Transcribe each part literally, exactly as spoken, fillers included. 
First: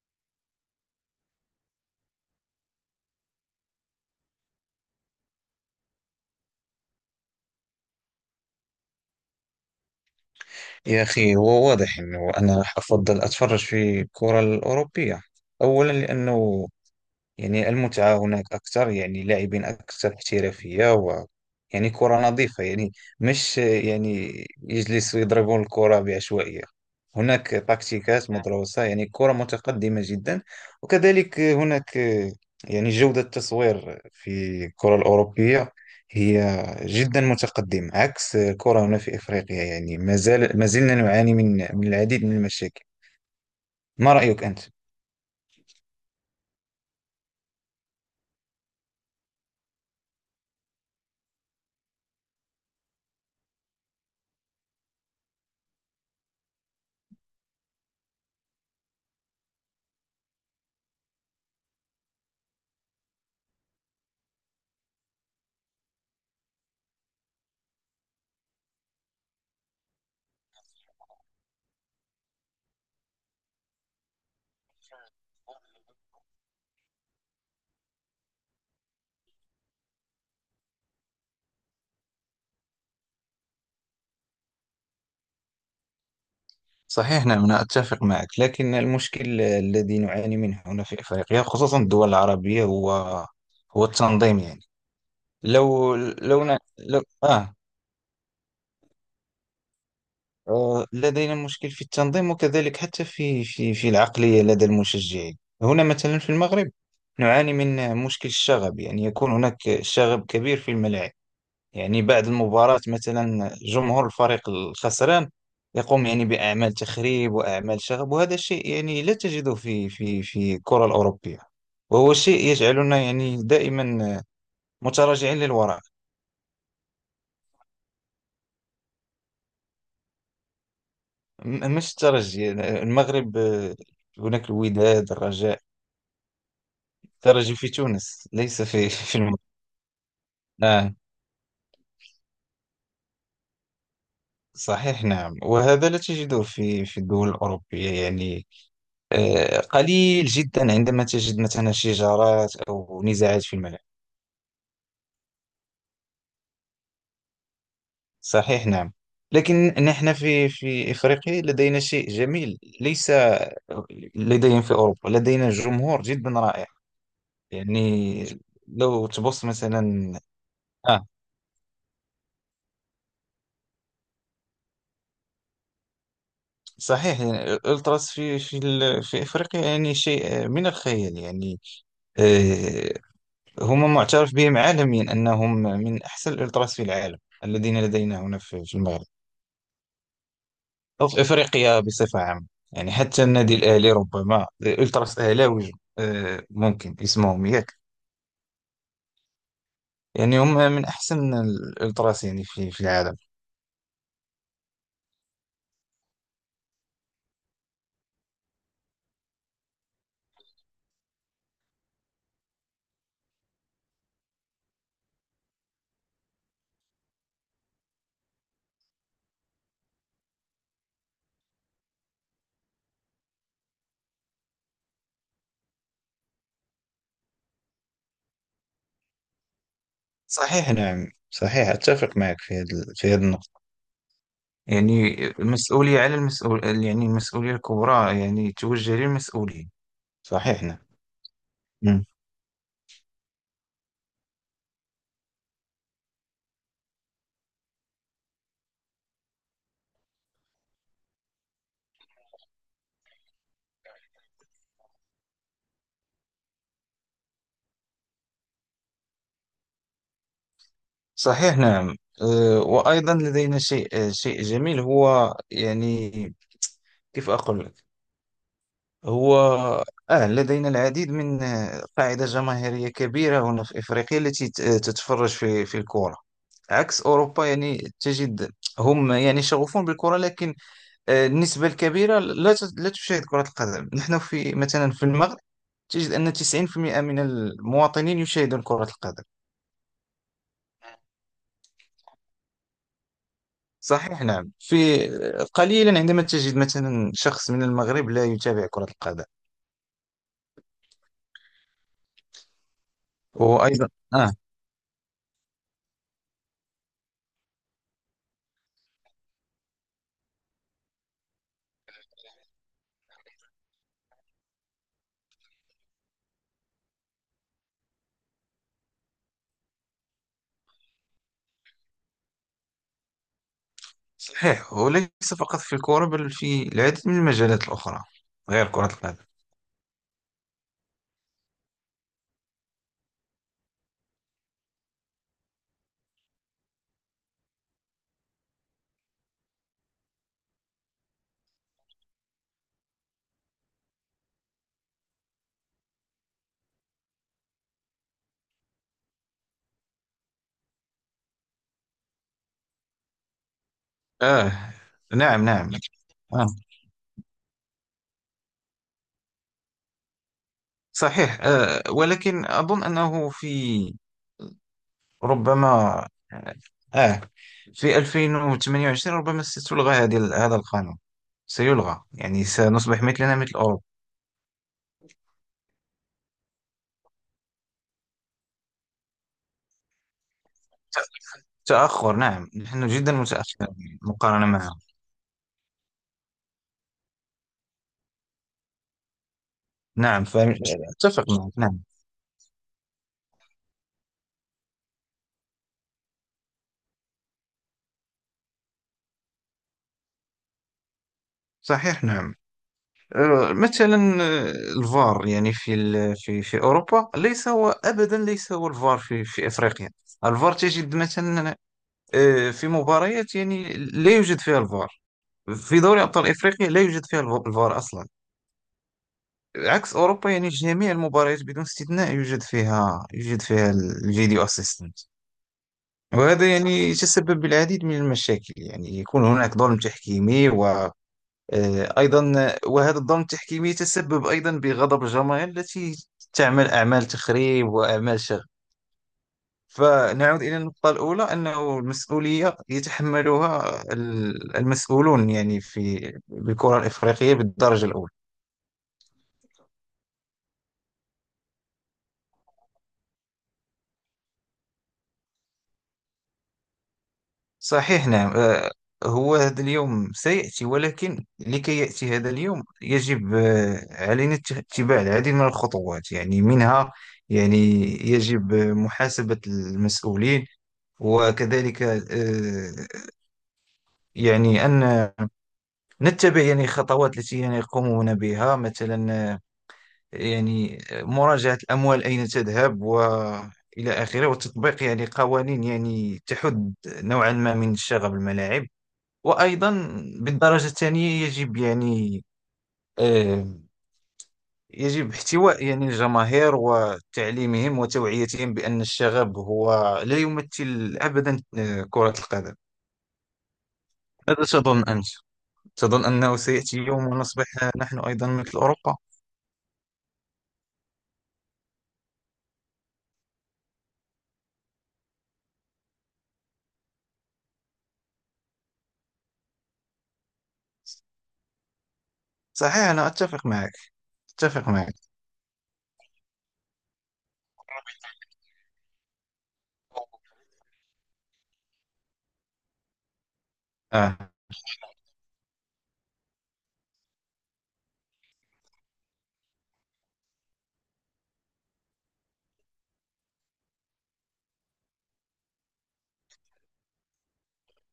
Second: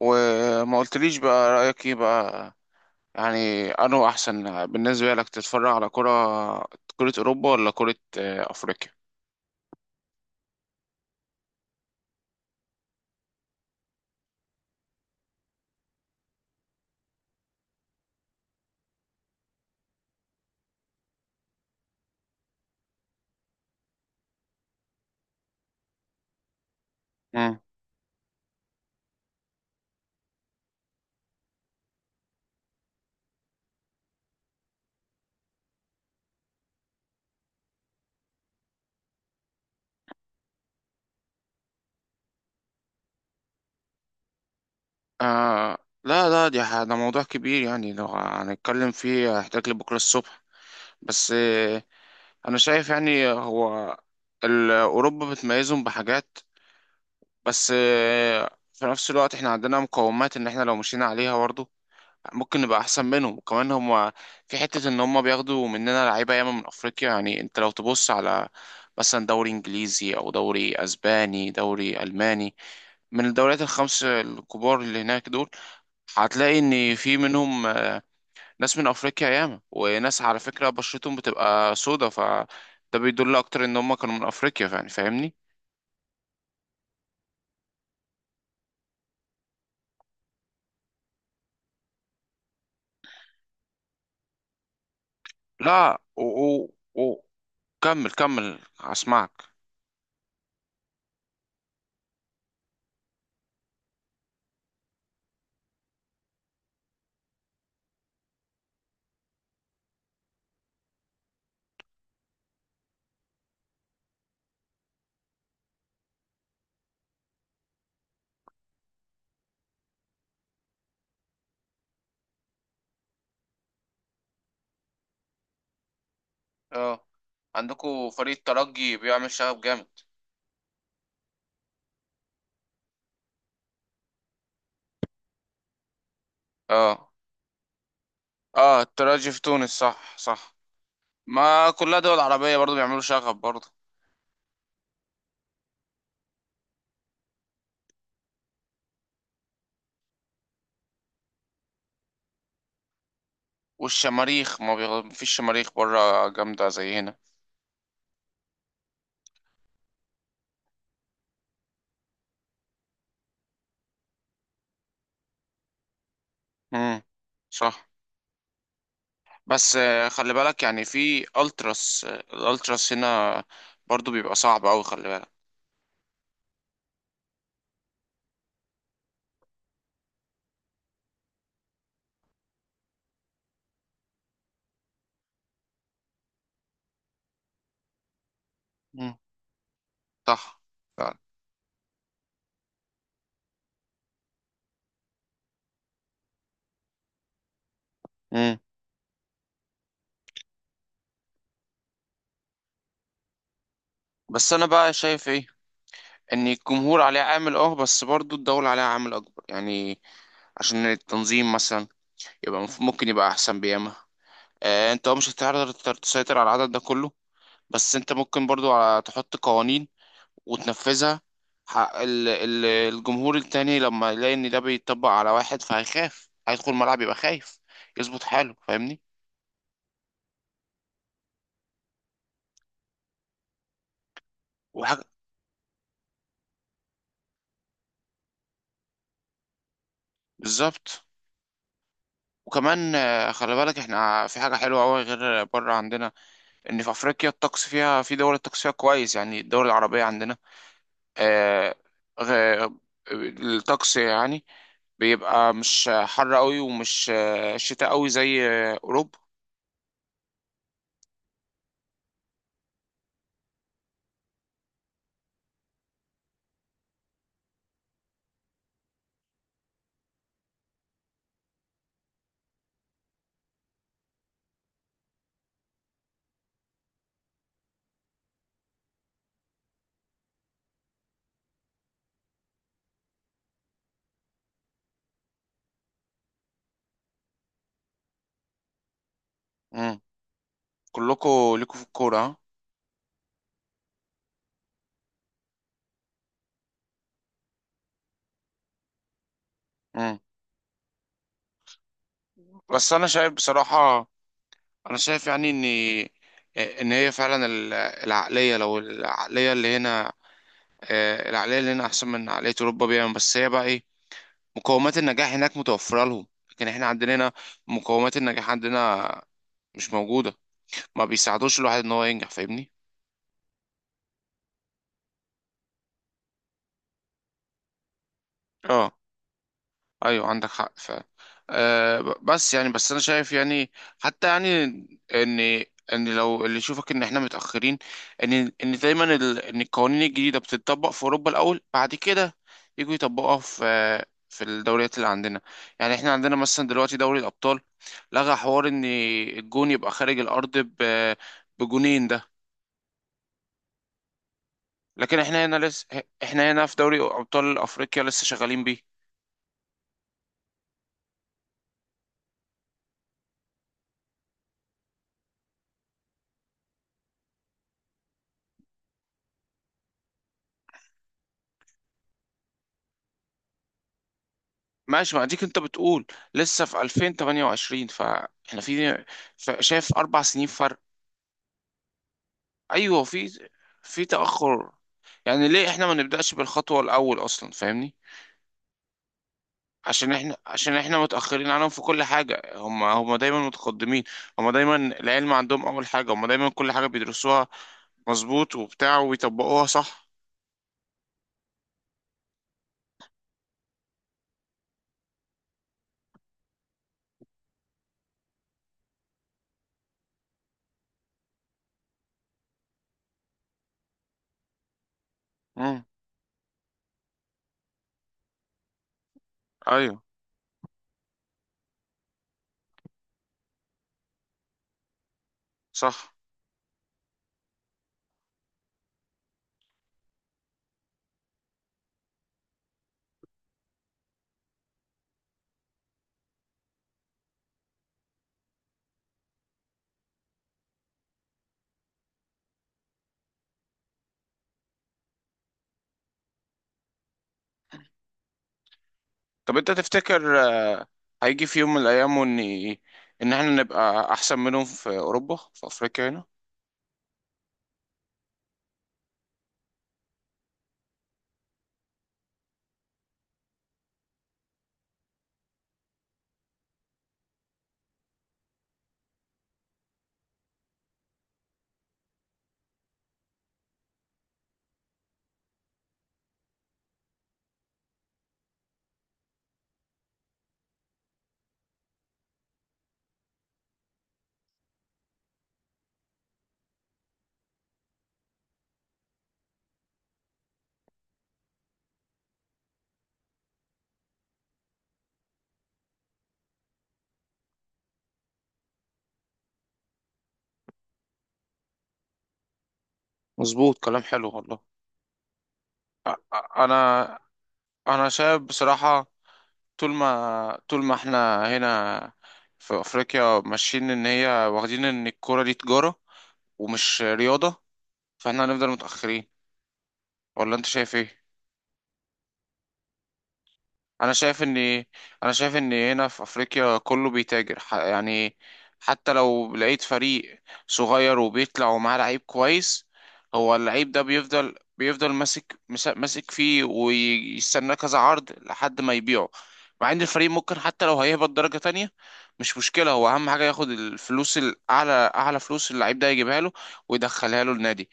وما قلتليش بقى، رأيك ايه بقى؟ يعني انه احسن بالنسبة لك تتفرج على كرة كرة اوروبا ولا كرة آه، افريقيا؟ يا أخي هو واضح أنه أنا أفضل أتفرج في الكرة الأوروبية. أولا لأنه يعني المتعة هناك أكثر، يعني لاعبين أكثر احترافية و يعني كرة نظيفة، يعني مش يعني يجلسوا يضربون الكرة بعشوائية. هناك مم. تكتيكات مدروسة، يعني كرة متقدمة جدا. وكذلك هناك يعني جودة التصوير في الكرة الأوروبية هي جدا متقدمة، عكس الكرة هنا في إفريقيا. يعني ما زال ما زلنا نعاني من من العديد من المشاكل. ما رأيك أنت؟ آه، لا لا، دي ح- ده موضوع كبير، يعني لو هنتكلم فيه هيحتاج لبكرة الصبح. بس آه انا شايف يعني هو ال- اوروبا بتميزهم بحاجات، بس آه في نفس الوقت احنا عندنا مقومات ان احنا لو مشينا عليها برضه ممكن نبقى احسن منهم. وكمان هم في حتة ان هم بياخدوا مننا لعيبة ياما من افريقيا، يعني انت لو تبص على مثلا دوري انجليزي او دوري اسباني دوري الماني، من الدوريات الخمس الكبار اللي هناك دول، هتلاقي ان في منهم آه، ناس من افريقيا ياما، وناس على فكرة بشرتهم بتبقى سودا، فده بيدل اكتر ان هم كانوا من افريقيا، يعني فاهمني. صحيح، نعم أنا أتفق معك، لكن المشكل الذي نعاني منه هنا في أفريقيا خصوصا الدول العربية هو هو التنظيم. يعني لو لا، و... لو, ن... و... لو... و... آه. كمل كمل هسمعك. آه، لدينا مشكل في التنظيم، وكذلك حتى في في في العقلية لدى المشجعين. هنا مثلا في المغرب نعاني من مشكل الشغب، يعني يكون هناك شغب كبير في الملاعب. يعني بعد المباراة مثلا جمهور الفريق الخسران يقوم يعني بأعمال تخريب وأعمال شغب، وهذا شيء يعني لا تجده في في في الكرة الأوروبية، وهو شيء يجعلنا يعني دائما متراجعين للوراء. اه، عندكوا فريق ترجي بيعمل شغب جامد. م- مش الترجي، المغرب آه، هناك الوداد، الرجاء. اه. الترجي في تونس ليس اه، في في التراجي المغرب. في تونس، صح صح. آه. ما كلها دول عربية برضو بيعملوا شغب برضو. صحيح، نعم، وهذا لا تجده في في الدول الأوروبية. يعني آه، قليل جدا عندما تجد مثلا شجارات أو نزاعات في الملعب. والشماريخ ما بيغ... مفيش شماريخ بره جامدة زي هنا. صحيح، نعم، لكن نحن في في إفريقيا لدينا شيء جميل ليس لدينا في أوروبا. لدينا جمهور جدا رائع، امم، صح. يعني لو تبص بس آه، مثلا. خلي بالك، يعني آه، في التراس، آه، الالتراس هنا برضو بيبقى صعب أوي، خلي بالك. صحيح، يعني الألتراس في في ال- في إفريقيا يعني شيء من الخيال. يعني آه، هم معترف بهم عالميا أنهم من أحسن الألتراس في العالم، الذين لدينا هنا في في المغرب امم، صح، أو فعلا. في أفريقيا بصفة عامة. يعني حتى النادي الأهلي ربما الألتراس أهلاوي، آه، ممكن اسمهم، ياك؟ امم. يعني هم من أحسن الألتراس يعني في في العالم. بس انا بقى شايف ايه، ان الجمهور عليه عامل اه بس برضو الدولة عليها عامل اكبر، يعني عشان التنظيم مثلا يبقى مف- ممكن يبقى احسن بياما. آه انت مش هتقدر تسيطر على العدد ده كله، بس انت ممكن برضو ع- تحط قوانين وتنفذها. حق ال- ال- الجمهور التاني لما يلاقي ان ده بيطبق على واحد فهيخاف، هيدخل الملعب يبقى خايف، يظبط حاله، فاهمني. صحيح، نعم، صحيح، أتفق معك في هذا، في هذه النقطة. وحاجة يعني المسؤولية على المسؤول، يعني المسؤولية الكبرى يعني توجه للمسؤولين. صحيح، نعم. بالظبط. مم. وكمان آه، خلي بالك احنا في حاجة حلوة أوي غير بره عندنا، ان في افريقيا الطقس فيها، في دول الطقس فيها كويس، يعني الدول العربية عندنا، آه، غ- الطقس يعني بيبقى مش حر قوي ومش آه، شتاء قوي زي آه، اوروبا. صحيح، نعم، آه، وأيضا لدينا شيء آه، شيء جميل هو يعني كيف أقول لك. هو آه لدينا العديد من آه، قاعدة جماهيرية كبيرة هنا في إفريقيا التي ت- آه، تتفرج في في الكرة، عكس أوروبا. يعني تجد هم يعني شغوفون بالكرة، لكن آه، النسبة الكبيرة لا ت- لا تشاهد كرة القدم. نحن في مثلا في المغرب تجد أن تسعين في المية من المواطنين يشاهدون كرة القدم. كلكم ليكوا في الكورة، ها؟ صحيح، نعم، في آه، قليلا عندما تجد مثلا شخص من المغرب لا يتابع كرة القدم. مم. بس أنا شايف وأيضا بصراحة، آه. أنا شايف يعني إن إن هي فعلا ال- العقلية، لو العقلية اللي هنا، آه، العقلية اللي هنا أحسن من عقلية أوروبا بيها، بس هي بقى إيه، مقومات النجاح هناك متوفرة لهم، لكن إحنا عندنا هنا مقومات النجاح عندنا مش موجودة، ما بيساعدوش الواحد إن هو ينجح، فاهمني؟ صحيح، وليس فقط في الكرة بل في العديد من المجالات الأخرى غير كرة اه، القدم. ايوه عندك حق فعلا. أه ب- بس يعني، بس انا شايف يعني، حتى يعني ان، ان لو اللي يشوفك ان احنا متاخرين، ان ان دايما ال... ان القوانين الجديده بتطبق في اوروبا الاول، بعد كده يجوا يطبقوها في في الدوريات اللي عندنا. يعني احنا عندنا مثلا دلوقتي دوري الابطال لغى حوار ان الجون يبقى خارج الارض ب... بجونين ده، آه. لكن احنا نعم، هنا نعم. لسه، آه، احنا هنا في دوري ابطال افريقيا لسه شغالين بيه. صحيح، آه ولكن أظن أنه في ربما آه آه، في ألفين وثمانية وعشرين ربما ستلغى هذه هذا القانون، سيلغى يعني سنصبح مثلنا مثل أوروبا. ماشي، ما اديك انت بتقول لسه في ألفين وثمانية وعشرين، فاحنا في ف- شايف اربع سنين فرق. تأخر، نعم، نحن ايوه، جدا في متأخرين في مقارنة تاخر. معهم. يعني ليه احنا ما نبداش بالخطوه الاول اصلا، فاهمني؟ عشان نعم، احنا، عشان احنا فأتفق متاخرين معك، عنهم نعم. في كل حاجه، هم هم دايما متقدمين. هم دايما العلم عندهم اول حاجه، هم دايما كل حاجه بيدرسوها مظبوط وبتاع وبيطبقوها، صح. صحيح، نعم، آه، مثلا آه، الفار يعني في ال- في في اوروبا ليس هو، ابدا ليس هو الفار في في افريقيا. الفار تجد مثلا آه، في مباريات يعني لا يوجد فيها الفار. في امم، دوري ابطال افريقيا لا يوجد فيها الف- الفار اصلا، عكس ايوه اوروبا. يعني جميع المباريات بدون استثناء يوجد فيها، يوجد فيها الفيديو اسيستنت. صح. وهذا يعني يتسبب بالعديد من المشاكل، يعني يكون هناك ظلم تحكيمي و آه، أيضا، وهذا الظلم التحكيمي يتسبب أيضا بغضب الجماهير التي تعمل أعمال تخريب وأعمال شغب. فنعود إلى النقطة الأولى، أنه المسؤولية يتحملها ال- المسؤولون يعني في بالكرة الإفريقية بالدرجة الأولى. طب انت تفتكر آه، هيجي في يوم من الايام ان، ان احنا نبقى احسن منهم في اوروبا، في افريقيا هنا؟ صحيح، نعم، آه، هو هذا اليوم سيأتي، ولكن لكي يأتي هذا اليوم يجب آه، علينا ات- اتباع العديد من الخطوات. يعني منها يعني يجب محاسبة المسؤولين، وكذلك آه، يعني أن نتبع يعني خطوات التي يعني يقومون بها مثلا، آه، يعني آه، مراجعة الأموال أين تذهب وإلى آخره، وتطبيق يعني قوانين يعني تحد نوعا ما من شغب الملاعب. وأيضا بالدرجة الثانية يجب يعني آه، يجب احتواء يعني الجماهير وتعليمهم وتوعيتهم بأن الشغب هو لا يمثل أبدا آه، كرة القدم. مظبوط، كلام حلو ماذا والله. تظن أنت؟ تظن أ- أنه أ- سيأتي يوم انا ونصبح نحن انا أيضا شايف مثل أوروبا؟ بصراحة، طول ما طول ما احنا هنا في افريقيا ماشيين ان هي، واخدين ان الكرة دي تجارة ومش رياضة، فاحنا هنفضل متأخرين. ولا انت شايف ايه؟ صحيح، أنا أتفق معك، انا شايف ان أتفق معك. انا شايف ان هنا في افريقيا كله بيتاجر، ح- يعني حتى لو لقيت فريق صغير وبيطلع ومعاه لعيب كويس، هو اللعيب ده آه. بيفضل بيفضل ماسك، مس- ماسك فيه ويستناه كذا عرض لحد ما يبيعه. مع ان الفريق ممكن حتى لو هيهبط درجة تانية مش مشكلة، هو اهم حاجة ياخد الفلوس الاعلى، اعلى فلوس اللعيب ده يجيبها له ويدخلها له النادي.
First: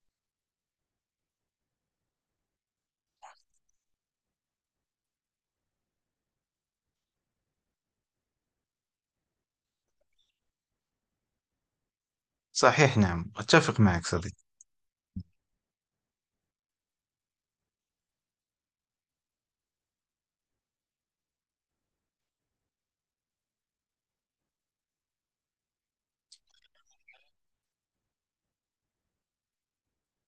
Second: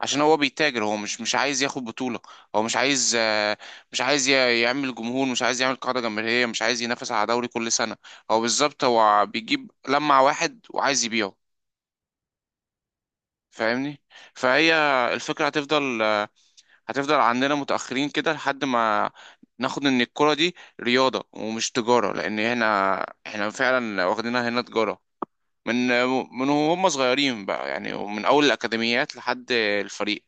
عشان هو بيتاجر، هو مش مش عايز ياخد بطولة، هو مش عايز، آه، مش عايز ي- يعمل جمهور، مش عايز يعمل قاعدة جماهيرية، مش عايز ينافس على دوري كل سنة. هو بالظبط هو بيجيب لمع واحد وعايز يبيعه، صحيح، نعم، أتفق فاهمني. معك صديقي. فهي الفكرة هتفضل، آه، هتفضل عندنا متأخرين كده لحد ما ناخد ان الكرة دي رياضة ومش تجارة، لان هنا احنا فعلا واخدينها هنا تجارة، من، من هم صغيرين بقى يعني، ومن اول الاكاديميات لحد الفريق.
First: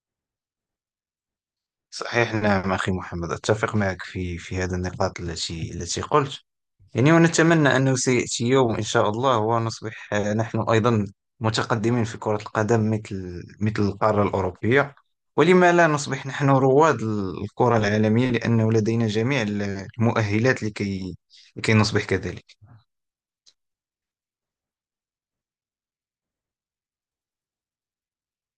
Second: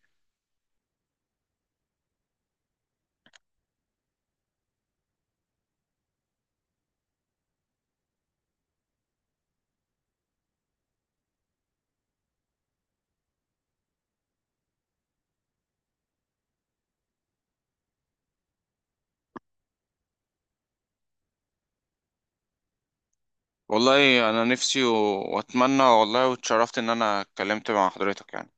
صحيح، نعم أخي محمد، أتفق معك في في هذه النقاط التي التي قلت. يعني ونتمنى أنه سيأتي يوم إن شاء الله ونصبح آه، نحن أيضا متقدمين في كرة القدم مثل مثل القارة الأوروبية. ولما لا نصبح نحن رواد الكرة العالمية، لأنه لدينا جميع المؤهلات لكي لكي نصبح كذلك. والله انا نفسي و- واتمنى والله، واتشرفت ان انا اتكلمت مع حضرتك يعني.